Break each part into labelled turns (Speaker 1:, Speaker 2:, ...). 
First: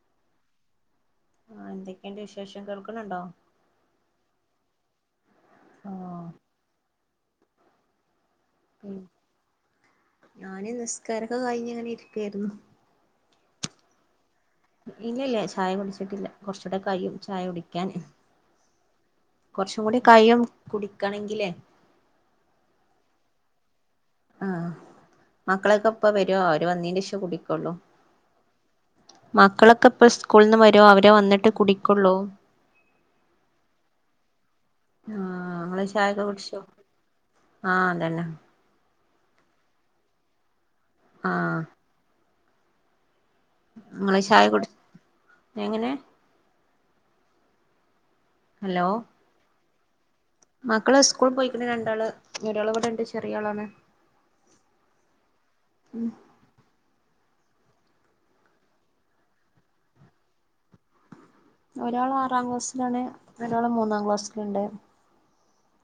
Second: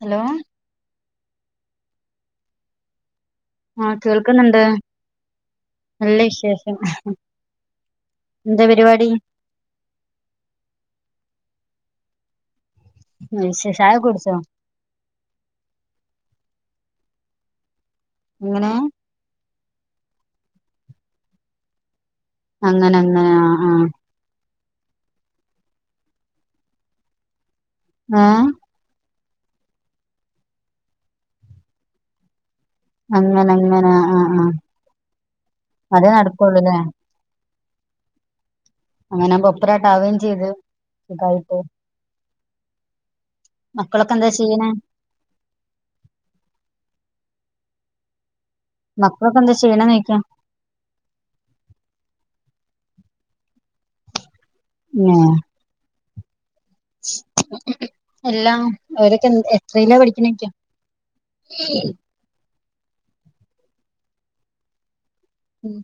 Speaker 1: Hello
Speaker 2: ആ എന്തൊക്കെയന്റെ വിശേഷം കേൾക്കുന്നുണ്ടോ?
Speaker 1: ആഹ! കേൾക്കുന്നുണ്ട് നല്ല
Speaker 2: ആഹ്
Speaker 1: വിശേഷം എന്താ
Speaker 2: ഉ
Speaker 1: പരിപാടി
Speaker 2: ഞാന് നിസ്കാരൊക്കെ കഴിഞ്ഞ അങ്ങനെ ഇരിക്കയായിരുന്നു.
Speaker 1: മ ശ ശായ കുടുിച്ചോ
Speaker 2: ഇല്ല ഇല്ല ചായ കുടിച്ചിട്ടില്ല കുറച്ചൂടെ കഴിയും ചായ കുടിക്ക ടിക്കൻ
Speaker 1: എങ്ങനെ
Speaker 2: കുറച്ചും കൂടി കയും കുടിക്കണെങ്കിലേ
Speaker 1: അങ്ങനെ അങ്ങനെ ആ.. ആഹ!
Speaker 2: ആ മക്കളൊക്കെ ഇപ്പ വരു ഒരുര് വന്നീന് ലക്ഷം കുടിക്കൊള്ളൂ
Speaker 1: ആഹ!
Speaker 2: മക്കളൊക്കെ ഇപ്പ സ്കൂളിൽ നിന്ന് വരോ അവരെ വന്നിട്ട് കുടിക്കുള്ളൂ!
Speaker 1: അങ്ങന അങ്ങനെ ആഹ് ആഹ അതേ നടക്കുള്ളല്ലേ
Speaker 2: ആഹ അതന്നെ
Speaker 1: അങ്ങനൊവുമ്പത്രരട്ട ആാവുകയും ചെയ്തു ചുതായിട്ട്
Speaker 2: ആഹ്
Speaker 1: മക്കളൊക്കെ
Speaker 2: ഇങ്ങള്
Speaker 1: എന്താ
Speaker 2: ചായ
Speaker 1: ചെയ്യണ?
Speaker 2: കുടി എങ്ങനെ ഹലോ
Speaker 1: മക്കളൊക്കെ എന്താ ചെയ്യണ നീക്കാ
Speaker 2: മക്കള് സ്കൂൾ പോയിക്കണ രണ്ടാള് ഒരാള് ഇവിടെണ്ട് ചെറിയ ആളാണ്
Speaker 1: ആഹ
Speaker 2: ഉം
Speaker 1: എല്ലാം ഓരൊക്കെ എ എത്രല്ല പഠിക്കണക്ക
Speaker 2: ഒരാള് ആറാം ക്ലാസ്സിലാണ് ഒരാള് മൂന്നാം ക്ലാസ്സിലുണ്ട്.
Speaker 1: ഉം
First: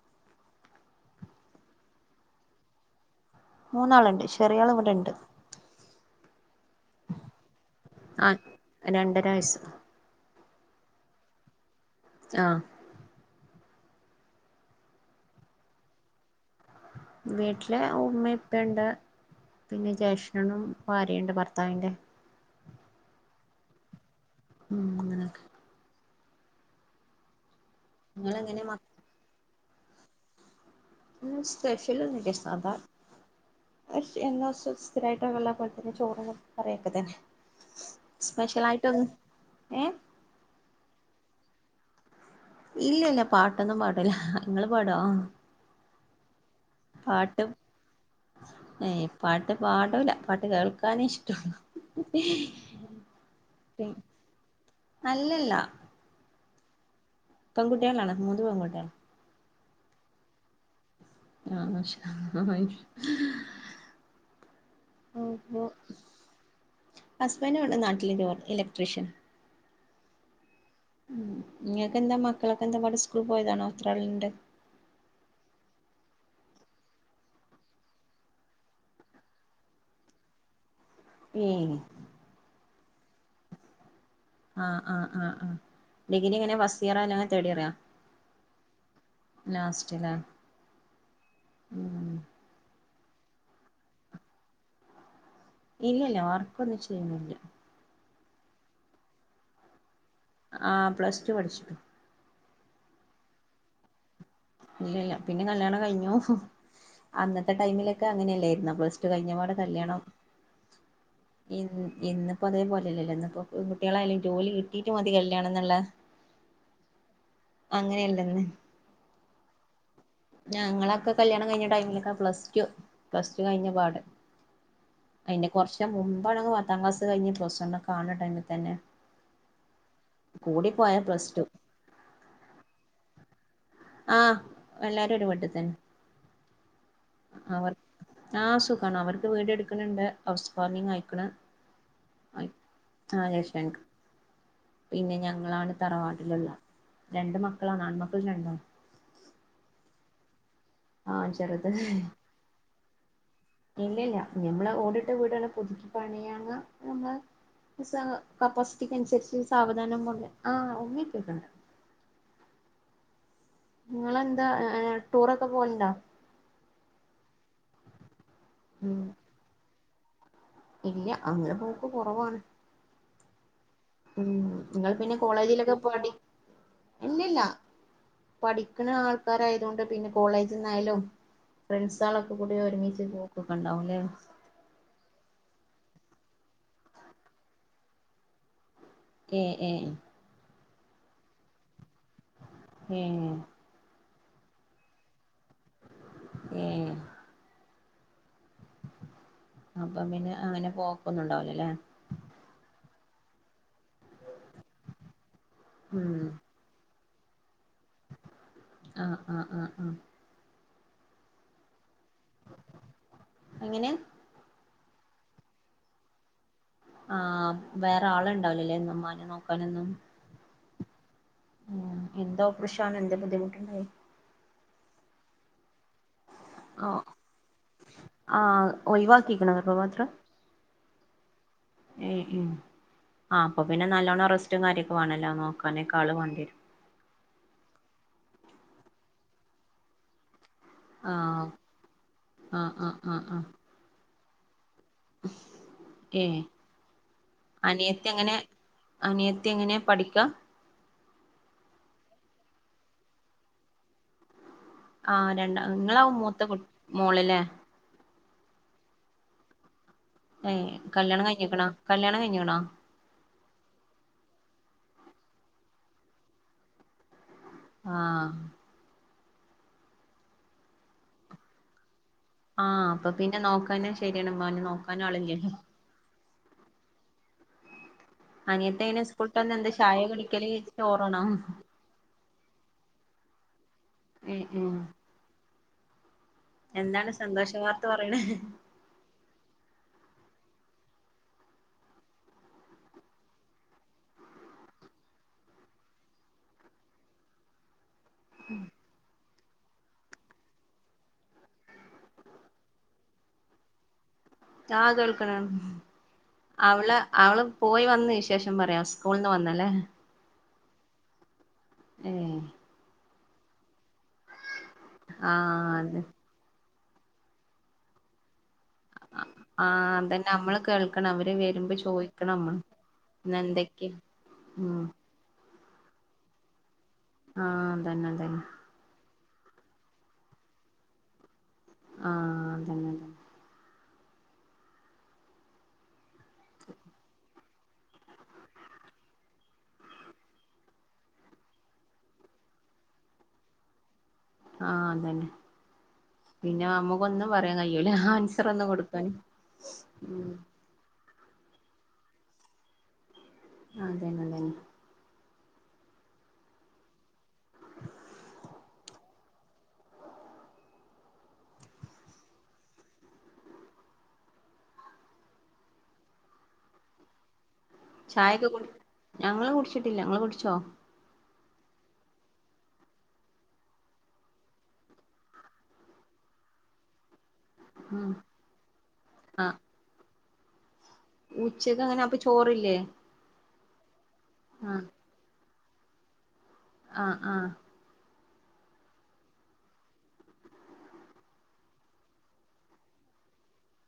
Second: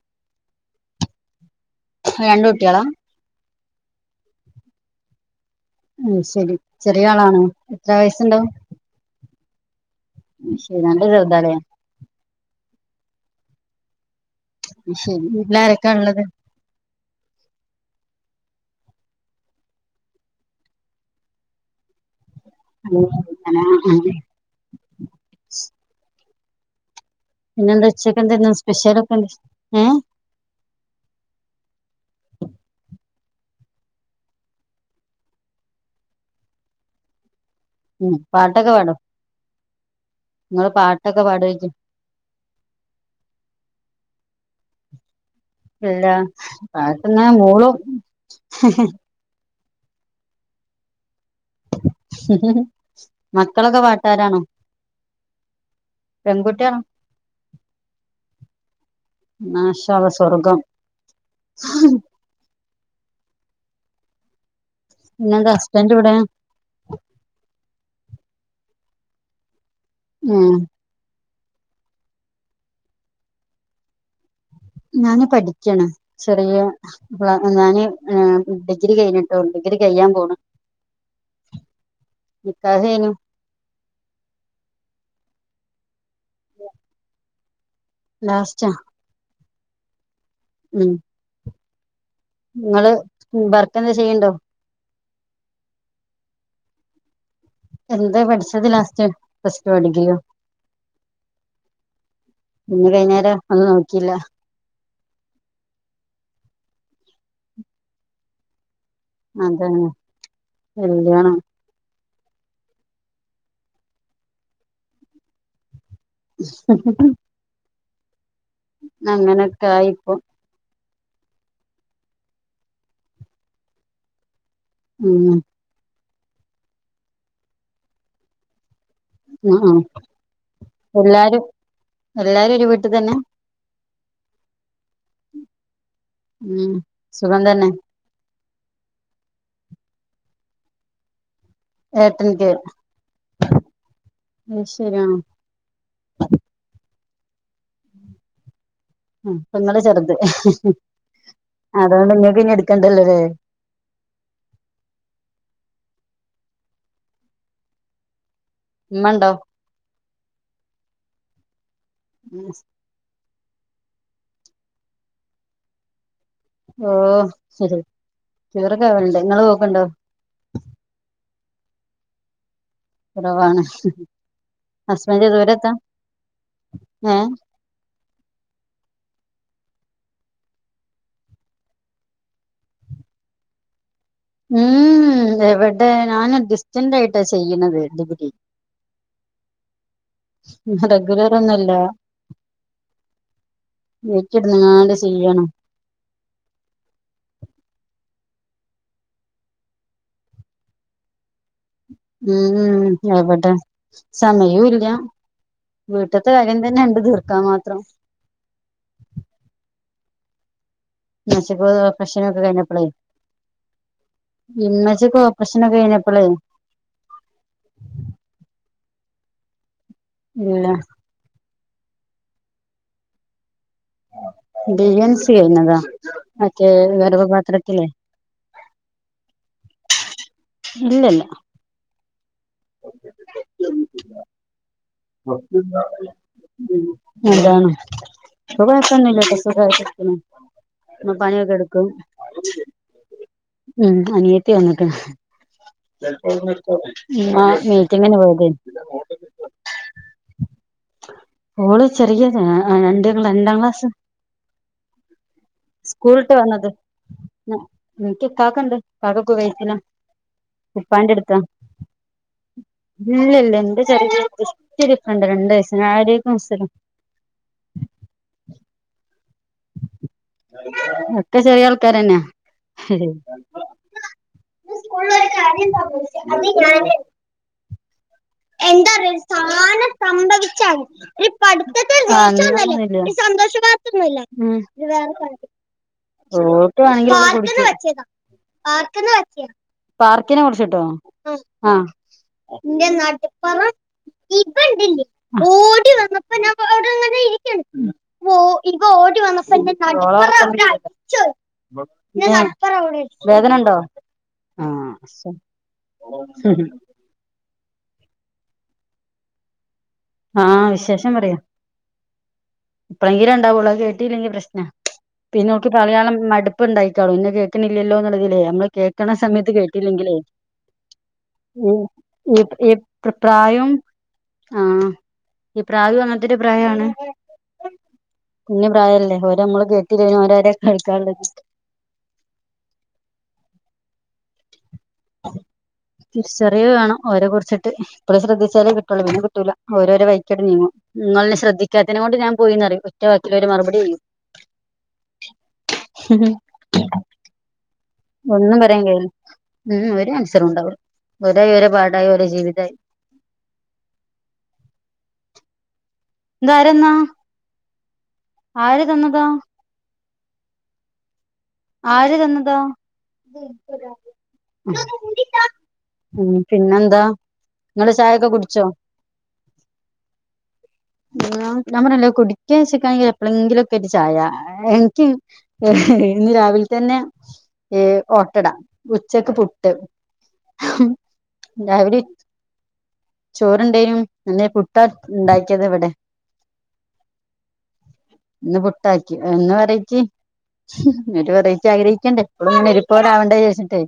Speaker 1: രണ്ട കുട്ടികളാ
Speaker 2: മൂന്നാളുണ്ട് ചെറിയൾ ഇവിടെണ്ട്.
Speaker 1: ഉ ശരി ചെറിയ ആളാണ് എത്ര
Speaker 2: ആ
Speaker 1: വയസുണ്ടാവും?
Speaker 2: രണ്ടര വയസ്സ്
Speaker 1: ശരി നല്ല ചെറുതാ അല്ലെ
Speaker 2: ആഹ!
Speaker 1: ശെരി വീട്ടിലാരൊക്കാ ഉള്ളത്?
Speaker 2: വീട്ടില് ഉമ്മ ഉപ്പുണ്ട് പിന്നെ ജേഷ്ണനും ഭാര്യുണ്ട് ഭർത്താവിറന്റെ
Speaker 1: ഓ
Speaker 2: ഉം അങ്ങനക്കെ
Speaker 1: പിന്നെന്ത ഉച്ചക്കെ എന്ത
Speaker 2: നിങ്ങളെങ്ങനെ മ
Speaker 1: സ്പെഷ്യൽ ഒക്കെണ്ട് ഏ
Speaker 2: സ്പെഷ്യൽ പക്ഷെ എന്നാവസ്ഥിരമായിട്ട് കള്ള പോലെ തന്നെ ചോറും പറയൊക്കെ തന്നെ
Speaker 1: ഉം പാട്ടൊക്കെ പാട
Speaker 2: സ്പെഷ്യലായിട്ടൊന്നും ഏ
Speaker 1: നിങ്ങള് പാട്ടൊക്കെ പാടിക്കു
Speaker 2: ഇല്ല ഇല്ല പാട്ടൊന്നും പാട്ടില്ല നിങ്ങള് പാടോ?
Speaker 1: ഇല്ല പഴക്കന്ന
Speaker 2: പാട്ട്
Speaker 1: മൂളും
Speaker 2: അ പാടമില്ല പാട്ട് കേൾക്കാനൻ ഇഷ്ടം
Speaker 1: മക്കളൊക്കെ പാട്ടാരാണോ?
Speaker 2: അല്ലല്ല
Speaker 1: ഇതാ
Speaker 2: പെങ്കുട്ടിയാാണ് അനക്ക് മുന്ന് പെങ്കുട്ടിയാണ്
Speaker 1: നാശദ സ്വർഗം
Speaker 2: ആ..
Speaker 1: പിന്നെ എന്റെ
Speaker 2: അപ്പൊ
Speaker 1: ഹസ്ബൻറ് കൂടെ
Speaker 2: ഹസ്ബൻഡ് ഇവിടെ നാട്ടില് ഇലക്ട്രീഷ്യൻ
Speaker 1: ഉം
Speaker 2: ഉ നിങ്ങൾക്ക് എന്താ മക്കളൊക്കെ എന്താ സ്കൂൾ പോയതാണോ അത്രളണ്ട്?
Speaker 1: ഞാന് പഠിക്കാണ് ചെറിയ ക്ലാ ഞാന് എഹ് ഡിഗ്രി കഴിഞ്ഞിട്ടേ ഉള്ളേ ഡിഗ്രി കഴിയാൻ പോണ്
Speaker 2: ഈ
Speaker 1: ക്ലാസ്സ് കഴിഞ്ഞു
Speaker 2: ആഹ് ആഹ് ആ ആ ഡിഗ്രി ഇങ്ങനെ ഫസ്റ്റ് ഇയറാ അല്ലെങ്ങെ തേടിയറാ
Speaker 1: ലാസ്റ്റാ
Speaker 2: ലാസ്റ്റ്ലെ
Speaker 1: ഉം
Speaker 2: [unintelligible]
Speaker 1: ഇങ്ങള് വർക്ക് എന്താ ചെയിണ്ടോ
Speaker 2: ഇല്ലല്ല വർക്കൊന്നും ചെയ്യുന്നില്ല
Speaker 1: എന്താ പഠിച്ചത് ലാസ്റ്റ് പ്ലസ് ടു ഓ ഡിഗ്രിയോ
Speaker 2: ആ പ്ലസ് ടു പഠിച്ചു
Speaker 1: പിന്നെ വൈന്നേരം ഒന്നും നോക്കില്ല
Speaker 2: ഇല്ല ഇല്ല പിന്നെ കല്യാണം കഴിഞ്ഞു അന്നത്തെ ടൈമിലൊക്കെ അങ്ങനല്ലായിരുന്ന പ്ലസ് ടു കഴിഞ്ഞപ്പാട്
Speaker 1: അതാണ്
Speaker 2: കല്യാണം
Speaker 1: കല്യാണം
Speaker 2: ഇൻ ഇന്നിപ്പോ അതേ പോലല്ലല്ലോ ഇന്നിപ്പോ കുട്ടികളായാലും ജോലി കിട്ടീട്ട് മതി കല്യാണം എന്നുള്ള അങ്ങനെയല്ലെന്ന്
Speaker 1: ന്നങ്ങനൊക്കായി
Speaker 2: ഞങ്ങളൊക്കെ കല്യാണം കഴിഞ്ഞ ടൈമിലൊക്കെ പ്ലസ് ടു പ്ലസ് ടു കഴിഞ്ഞ പാടെ
Speaker 1: ഉം
Speaker 2: അതിന്റെ കൊറച്ച് മുമ്പാണങ്കെ പത്താം ക്ലാസ് കഴിഞ്ഞ് പ്ലസ് ടു വിലൊക്കെ ആകണ ടൈമില് തന്നെ
Speaker 1: ആ ആ
Speaker 2: കൂടിപ്പോയാ പ്ലസ്
Speaker 1: എല്ലാരും
Speaker 2: ടു
Speaker 1: എല്ലാരും ഒരു വീട്ടിൽ തന്നെ
Speaker 2: ആ എല്ലാരും ഒരുവ്ട്ടിൽ തന്നെ
Speaker 1: ഉം സുഖം തന്നെ
Speaker 2: ആ സുഖാണ് അവർക്ക് വീട് എടുക്കണ്ണ്ട് ഹൗസ് വാമിങ് ആയിക്കണ്
Speaker 1: ഏട്ടന്റെ
Speaker 2: പിന്നെ ഞങ്ങളാണ് തറവാട്ടിലുള്ള രണ്ട് മക്കളാണ് ആൺമക്കൾ രണ്ടാ
Speaker 1: ഉം പ്പങ്ങള് ചെറുത്
Speaker 2: ആഹ്
Speaker 1: അതുകൊണ്ട് നിങ്ങക്ക് ഇനി എടുക്കണ്ടല്ലോല്ലേ
Speaker 2: ഇല്ലല്ല ഞമ്മള് ഓടിട്ട് വീടാണ് പുതുക്കി പണിയാങ്ങ നമ്മടെ സ കപ്പാസിറ്റിക്ക്
Speaker 1: ഉമ്മ ഉണ്ടോ
Speaker 2: അനുസരിച്ച് സാവധാനം [unintelligible] ആ ഒമ്മിക്കൊണ്ടാവടെ ഇങ്ങളെന്താ ടൂറൊക്കെ പോണ്ട
Speaker 1: ഓ ശരി ടൂറൊക്കെ
Speaker 2: ഉം
Speaker 1: പോണ്ട് നിങ്ങള് പോക്ണ്ടോ
Speaker 2: ഇല്ല അങ്ങനെ പോക്ക് കൊറവാണ്
Speaker 1: കൊറവാണ്
Speaker 2: ഉം നിങ്ങൾ പിന്നെ കോളേജിലൊക്കെ പാടി
Speaker 1: ഏ
Speaker 2: ഇല്ലല്ല പഠിക്കണ ആൾക്കാരായതൊണ്ട് പിന്നെ കോളേജിന്നായാലും ഫ്രണ്ട്സാളൊക്കെ കൂടി ഒരുമിച്ച് പോക്കൊക്കെ ഇണ്ടാവുല്ലേ
Speaker 1: ഉം എവടെ ഞാന് ഡിസ്റ്റന്റ് ആയിട്ടാ ചെയ്യണത് ഡിഗ്രി
Speaker 2: ഏ ഏ
Speaker 1: റെഗുലറ് ഒന്നല്ല
Speaker 2: ഏ
Speaker 1: [unintelligible] ചെയ്യണം
Speaker 2: ഏ അപ്പൊ പിന്നെ അങ്ങനെ പോക്കൊന്നൊണ്ടാവില്ല
Speaker 1: ഉം എവടെ സമയോല്ല
Speaker 2: ഉം
Speaker 1: വീട്ട്ത്തെ കാര്യം തന്നെ ഇണ്ട് തീർക്കാൻ മാത്രം
Speaker 2: ആ ആ ആഹ് ആ
Speaker 1: [unintelligible] പ്രശ്നൊക്കെ കഴിഞ്ഞപ്പളേ
Speaker 2: എങ്ങനെ
Speaker 1: [unintelligible] ഇച്ച് ഇപ്പ ഓപ്പറേഷനൊക്കെ കഴിഞ്ഞപ്പള്
Speaker 2: ഇമ്മാനെ നോക്കാനൊന്നും
Speaker 1: ഇല്ല
Speaker 2: ഏ എന്ത്‌ ഓപ്പറേഷനാണ് എന്തെ ബുദ്ധിമുട്ടുണ്ടായി
Speaker 1: ഡി എൻ സി ഴിഞ്ഞതാ മറ്റേ
Speaker 2: ഓഹ്
Speaker 1: ഗർഭപാത്രത്തിലെ
Speaker 2: ആഹ് ഒഴിവാക്കിക്കണോ
Speaker 1: ഇല്ലല്ല
Speaker 2: ഏ ഇമ് ആ അപ്പൊ പിന്നെ നല്ലോണ്ണം റസ്റ്റും കാര്യ
Speaker 1: [unintelligible] ഉം ഏതാണ് ഇപ്പൊ കൊഴപ്പൊന്നില്ലട്ടോ സുഖാ യിട്ടിരിക്ക്‌ണ് ഇമ്മ
Speaker 2: ആഹ്
Speaker 1: പണിയൊക്കെ എട്ക്കും
Speaker 2: ആഹ് ആഹ് ആഹ് ആഹ്
Speaker 1: ഉം അനിയത്തിയാണ്
Speaker 2: ഏഹ്
Speaker 1: ഇമ്മാ
Speaker 2: അനിയത്തി
Speaker 1: മീറ്റിംഗിന്
Speaker 2: എങ്ങനെ
Speaker 1: പോയതെനി
Speaker 2: അനിയത്തി എങ്ങനെ പഠിക്ക്‌
Speaker 1: ഓള് ചെറിയത ആ രണ്ട് രണ്ടാം ക്ലാസ്
Speaker 2: ആ രണ്ട നിങ്ങളാവും മൂത്ത കു മോള് ല്ലെ
Speaker 1: നിക്ക്‌ക്കാക്കണ്ട് ഇക്കാക്ക കുവൈത്തില
Speaker 2: ഏ കല്യാണം കഴിഞ്ഞിക്ക്ണ കല്യാണം കഴിഞ്ഞ്ണോ
Speaker 1: എന്റെ ചെറിയ ബേസ്റ്റോര് ഫ്രണ്ട രണ്ട് വയസ്സിന് അലൈകും മുസ്സലാം
Speaker 2: ആ
Speaker 1: ഒക്കെ ചെറിയ ആൾക്കാരെന്നെ
Speaker 2: ആ അപ്പ പിന്നെ നോക്കാന് ശരിയാണ് ഇമ്മാനെ നോക്കാനും
Speaker 1: സ്കൂളിൽ ഒരു
Speaker 2: ആളില്ലല്ലേ
Speaker 1: കാര്യം [inaudible]
Speaker 2: അനിയത്തി എങ്ങനെ സ്കൂളിട്ട് വന്ന എന്താ
Speaker 1: [inaudible]
Speaker 2: ചായ കുടിക്കല്
Speaker 1: അങ്ങനെന്നുല്ല
Speaker 2: ചോറാണോ
Speaker 1: സന്തോഷവാർത്തൊന്നുല്ല മ്
Speaker 2: ഉം ഉം
Speaker 1: [unintelligible] [inaudible]
Speaker 2: എന്താണ് സന്തോഷ വാർത്ത പറയണേ
Speaker 1: പാർ ക്ക്നെ കുറിച്ച്ട്ടോ ആ ന്റെ നട്പ്പുറം ഇപ്പ ണ്ട് ല്ലെ ഓടി വന്നപ്പം ഞാൻ ഇപ്പ അവിടെങ്ങനെ ഇരിക്കാണ് [inaudible] [inaudible] വേദന ഇണ്ടോ
Speaker 2: [unintelligible] അവള അവളും പോയി വന്ന് വിശേഷം പറയാവും സ്കൂളിന്ന് വന്നല്ലേ
Speaker 1: ആ വിശേഷം പറയാ
Speaker 2: ഏ
Speaker 1: പ്പരെങ്കി ഇണ്ടാവൊള്ളൂ അഹ്‌ കേട്ടിയില്ലെങ്കിൽ പ്രശ്ന പിന്നെ
Speaker 2: ആഹ്
Speaker 1: അവൾക്ക്
Speaker 2: അത്
Speaker 1: പറയാള്ള മട് പ്പ ഇണ്ടായിക്കാളും ഇന്നെ കേക്ക്ണ് ല്ലല്ലോന്ന ളതില് കേക്ക്ണ സമയത്ത്
Speaker 2: ആഹ്
Speaker 1: കേട്ടില്ലെങ്കിലെ
Speaker 2: അതന്നെ നമ്മള് കേൾക്കണം അവര്
Speaker 1: ഈ
Speaker 2: വരുമ്പോ
Speaker 1: ഈ ഈ പ്രായം
Speaker 2: ആ
Speaker 1: ആഹ് ഈ പ്രായു അങ്ങൻതൊരു ഒരു പ്രായാ ണ്
Speaker 2: ആ അതന്നെ അതന്നെ
Speaker 1: ഓരെ നമ്മള് കേട്ടില്ലെങ്കിലെ ഓലെ ആരെ കേൾക്കാള്ളെ
Speaker 2: ആ അതന്നെ തന്നെ
Speaker 1: [unintelligible] തിരിച്ചറിയേ വേണം ഓരെ കുറിച്ചിട്ട് ഇപ്പഴേ ശ്രദ്ധിച്ചാലേ കിട്ടുള്ളൂ പിന്നെ കിട്ടൂല ഓരോരെ വൈക്കട് നീങ്ങും നിങ്ങള് ന്നെ ശ്രദ്ധിക്കാത്തെനെ കൊണ്ട് ഞാൻ പോയി ന്ന് റിയും ഒറ്റവാക്കിലൊരു മറുപടി കയ്യും
Speaker 2: ആ അതന്നെ പിന്നെ അമ്മുക്കൊന്നും പറയാൻ കഴി ല ഹാൻസർ
Speaker 1: ഒന്നും
Speaker 2: ന്ന്
Speaker 1: പറയാൻ കഴിയില്ല
Speaker 2: കൊടുക്കാന് മ്
Speaker 1: ഒരായി ഒര പാടായി ഓരെ ജീവിതായി
Speaker 2: ആ അതന്നെ അതന്നെ
Speaker 1: ഇത് ആര്ന്നാ ആര് തന്നതാ ആര് തന്നതാ മ്മ് പിന്നെന്താ നിങ്ങള്
Speaker 2: ചായൊക്കെ
Speaker 1: കുടിച്ചോ
Speaker 2: കുട് ഞങ്ങൾ കുടിച്ചിട്ടില്ല ങ്ങളൾ കുടിച്ചോ
Speaker 1: ഞാൻ പറഞ്ഞല്ലോ കുടിക്കാച്ചക്കാണെങ്കിൽ എപ്പഴെങ്കിലൊക്കൊരു ചായ എനിക്ക ഇന്ന് രാവിലെ തന്നെ
Speaker 2: ഉം
Speaker 1: ഓട്ടട ഉച്ചക്ക്
Speaker 2: ആഹ്
Speaker 1: പുട്ട്
Speaker 2: ഉച്ചക്ക് അങ്ങനെ
Speaker 1: രാവിലിം
Speaker 2: അപ്പൊ ചോറില്ലേ
Speaker 1: ചോറ്ണ്ടേനൊ അല്ലേ പുട്ട
Speaker 2: ആഹ്
Speaker 1: ഉണ്ടാ ക്കിയത് വടെ
Speaker 2: ആഹ് ആ
Speaker 1: ഇന്ന് പുട്ടാക്കി എന്ന് വെറൈറ്റി പിന്നൊരു വെറൈറ്റി ആഗ്രഹിക്കണ്ടേ എപ്പോഴുങ്ങനെ ഒര്പോലാവണ്ട വിചാര്ച്ച്ട്ടെ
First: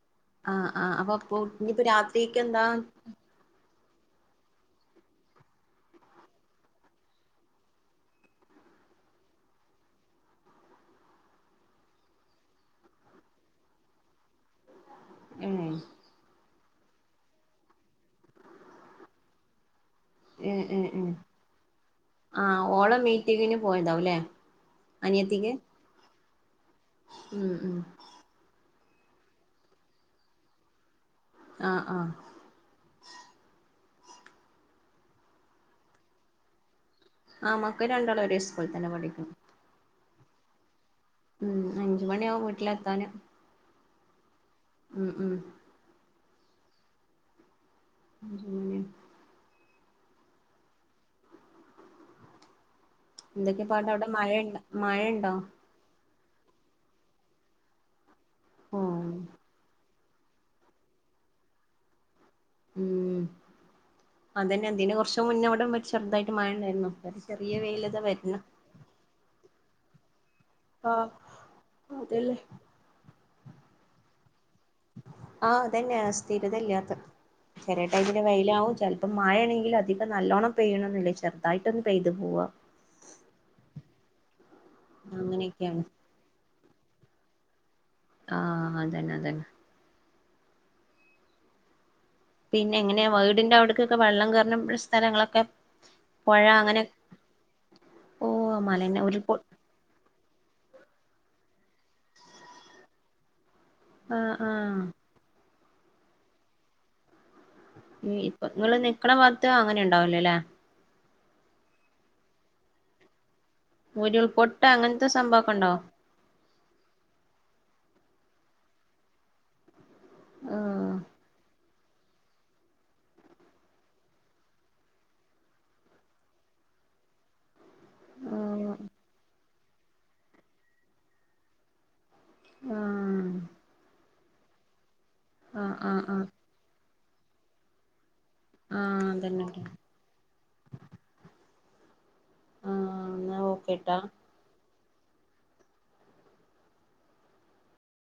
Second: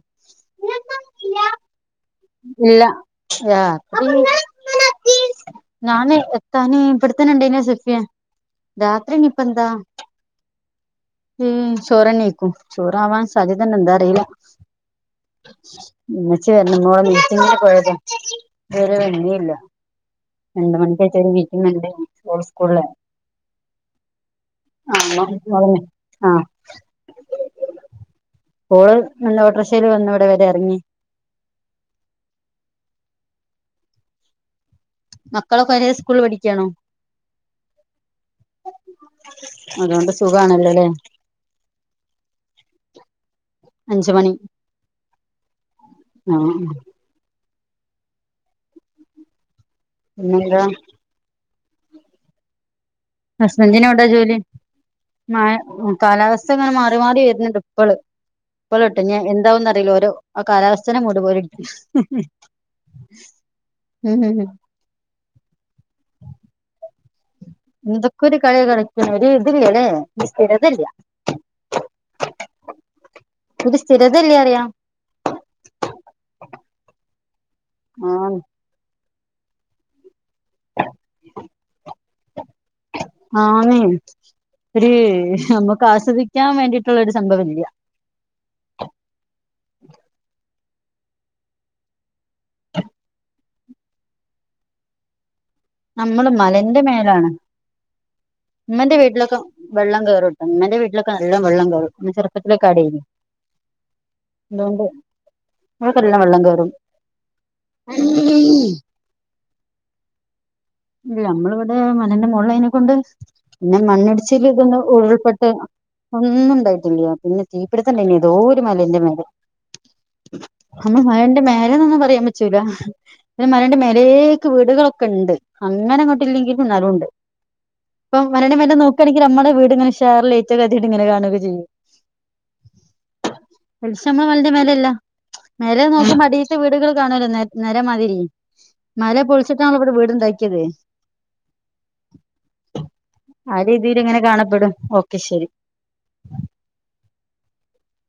Speaker 2: ആഹ് ആഹ് അപ്പൊ അപ്പൊ ഇനിയിപ്പോ രാത്രിക്ക് എന്താ
Speaker 1: ഇല്ല ഞാന് എത്താന് വടെത്തന്നെ സെഫിയ രാത്രിനിപ്പന്താ മ്മ് ചോറഞേക്കും ചോറാവാൻ സാധ്യതന്നെ എന്താ അറിയില
Speaker 2: ഏഹ്
Speaker 1: മ്മ് ന്ന് ഓളെ മീറ്റിങ്ന് പോയത ഇതുവരെ വന്നില്ല
Speaker 2: ഏഹ്
Speaker 1: രണ്ട്
Speaker 2: ഏഹ് ഏഹ്
Speaker 1: മണിക്കറ്റെ ഒരു മീറ്റിംഗുണ്ട്
Speaker 2: ആഹ്
Speaker 1: സ്കൂളില്
Speaker 2: ഓളെ മീറ്റിങ്ങിന് പോയതാവുല്ലേ
Speaker 1: ആഹ
Speaker 2: മ്മ്
Speaker 1: ഓൾ നല്ല ഓട്ടോറിക്ഷൽ വന്നു ഇവിടെ വരെ ഇറങ്ങി
Speaker 2: ആഹ് ആ
Speaker 1: മക്കളൊക്കെ ഒരേ സ്കൂളിൽ പഠിക്കാണോ
Speaker 2: ആ മക്ക രണ്ടാളം ഒരേ സ്കൂളിൽ തന്നെ പഠിക്കണ
Speaker 1: അതുകൊണ്ട് സുഖാണല്ലോല്ലേ
Speaker 2: മ്മ് അഞ്ച് മണിയാവും വീട്ടിലെത്താന്
Speaker 1: അഞ്ച് മണി
Speaker 2: മ്മ് മ്മ്
Speaker 1: ആഹ
Speaker 2: പന്നെ
Speaker 1: പിന്നെന്താ
Speaker 2: ന്തൊക്കെ
Speaker 1: ഹസ്ബൻഡിന് എവിടാ
Speaker 2: പാടവ്ടെ മഴ മഴണ്ടോ
Speaker 1: കാലാവസ്ഥങ്ങനെ മാറി മാറി വരുന്നുണ്ട് ഇപ്പൾ ഇപ്പൾട്ടോ
Speaker 2: ഓഹ്
Speaker 1: ഞ്ഞി എന്താവുംന്നറീല ഓരോ ആ കാലാവസ്ഥനെ മൂഡ് പോലെ
Speaker 2: മ്മ്
Speaker 1: ഉം
Speaker 2: അതന്നെ അതിന് കുറച്ച് മുന്നേവ്ടെ ചെറുതായിട്ട് മഴണ്ടായിരുന്നു
Speaker 1: എന്തൊക്കൊരു കളിയാണ് കളിക്കണ ഒരു ഇത് ല്ലലേ
Speaker 2: ആഹ് അതല്ലേ
Speaker 1: ഒരു സ്ഥിരതല്ലാറിയാ
Speaker 2: ആഹ് അതന്നെയ സ്ഥിരതല്ലാത്ത
Speaker 1: ആ
Speaker 2: ചെല വെയിലാവും പ്പൊ മഴേണെങ്കിലും അധികം നല്ലോണ്ണം പെയ്യ്ണൊന്നുല്ല ചെറുതായിട്ടൊന്ന് പെയ്തു പോവാ
Speaker 1: ഒര് അ
Speaker 2: അങ്ങനെയൊക്കെയാണ്
Speaker 1: നമ്മക്ക് ആസ്വദിക്കാൻ വേണ്ടിയിട്ടുള്ള ഒരു സംഭവം ഇല്ല
Speaker 2: ആഹ് അതന്നെ അതന്നെ പിന്നെങ്ങനെയാ വീടിന്റെ അവിടക്കൊക്കെ വെള്ളം കേറ്ണ സ്ഥലങ്ങളൊക്കെ
Speaker 1: നമ്മള്
Speaker 2: പുഴ
Speaker 1: മലന്റെ
Speaker 2: അങ്ങനെ
Speaker 1: മേലാണ്
Speaker 2: ഓ
Speaker 1: ഇമ്മന്റെ
Speaker 2: മലന്നെ ഉരുൾപൊ
Speaker 1: വീട്ടിലൊക്കെ വെള്ളം കേറും മ്മന്റെ വീട്ടിലൊക്കെ നല്ല വെള്ളം കേറും ഞാൻ ചെറുത്തിലൊക്കെ അവിടേനി
Speaker 2: ആ ആ
Speaker 1: വടൊക്കെ നല്ല വെള്ളം കേറും
Speaker 2: ഇപ്പൊ ങ്ങൾനിക്കണ ഭാഗത്ത് അങ്ങനെ ണ്ടാവൂലലേ
Speaker 1: നമ്മളിവിടെ മനന്റെ മുകള അനെക്കൊണ്ട് പിന്നെ മണ്ണിടിച്ചൽ
Speaker 2: ഉരുൾപൊട്ട്
Speaker 1: പിന്നെ
Speaker 2: അങ്ങനത്തെ
Speaker 1: ഉരുൾപെട്ട
Speaker 2: സംഭവൊക്കെ ഉണ്ടോ
Speaker 1: ഒന്നും ഉണ്ടായിട്ടില്ല പിന്നെ തീപ്പിടുത്തണ്ടെന്ന് ഏതോരു മലന്റെ മേലേ നമ്മ
Speaker 2: ആ
Speaker 1: മലന്റെ മേ [unintelligible] ന്നൊന്നും പറയാൻ പറ്റൂല പിന്ന മലന്റെ മേലക്ക് വീടുകളൊക്കെ ഉണ്ട് അങ്ങനെ ഇങ്ങോട്ടില്ലെങ്കി പിന്നാരോണ്ട് ഇപ്പൊ വരണ വരെ
Speaker 2: ആ
Speaker 1: നോക്കണെങ്കിൽ നമ്മടെ വീട് ഇങ്ങനെ ഷെർൽ ലൈറ്റ്ഒക്ക കത്തിട്ട് ഇങ്ങെ കാണുക്കെ ചെയ്യും
Speaker 2: ആഹ്
Speaker 1: ഷേ മ്മൾ മലെന്റെ മേലേല്ല മേലെ
Speaker 2: ആഹ്
Speaker 1: നോക്കുമ്പോ
Speaker 2: ആഹ്
Speaker 1: അടിത്ത വീടുകള് കാണല്ലോ നെ നെര മാതിരി
Speaker 2: ആഹ്
Speaker 1: മല
Speaker 2: അതന്നെ
Speaker 1: പൊളിച്ചിട്ടണോ ഇവിടെ വീട്ണ്ടാക്കിയത്
Speaker 2: ആഹ് എന്നാ
Speaker 1: ആ
Speaker 2: ഓക്കേട്ടാ
Speaker 1: രീതിയിൽ ഇങ്ങനെ കാണപ്പെടും ഓക്കെ ശരി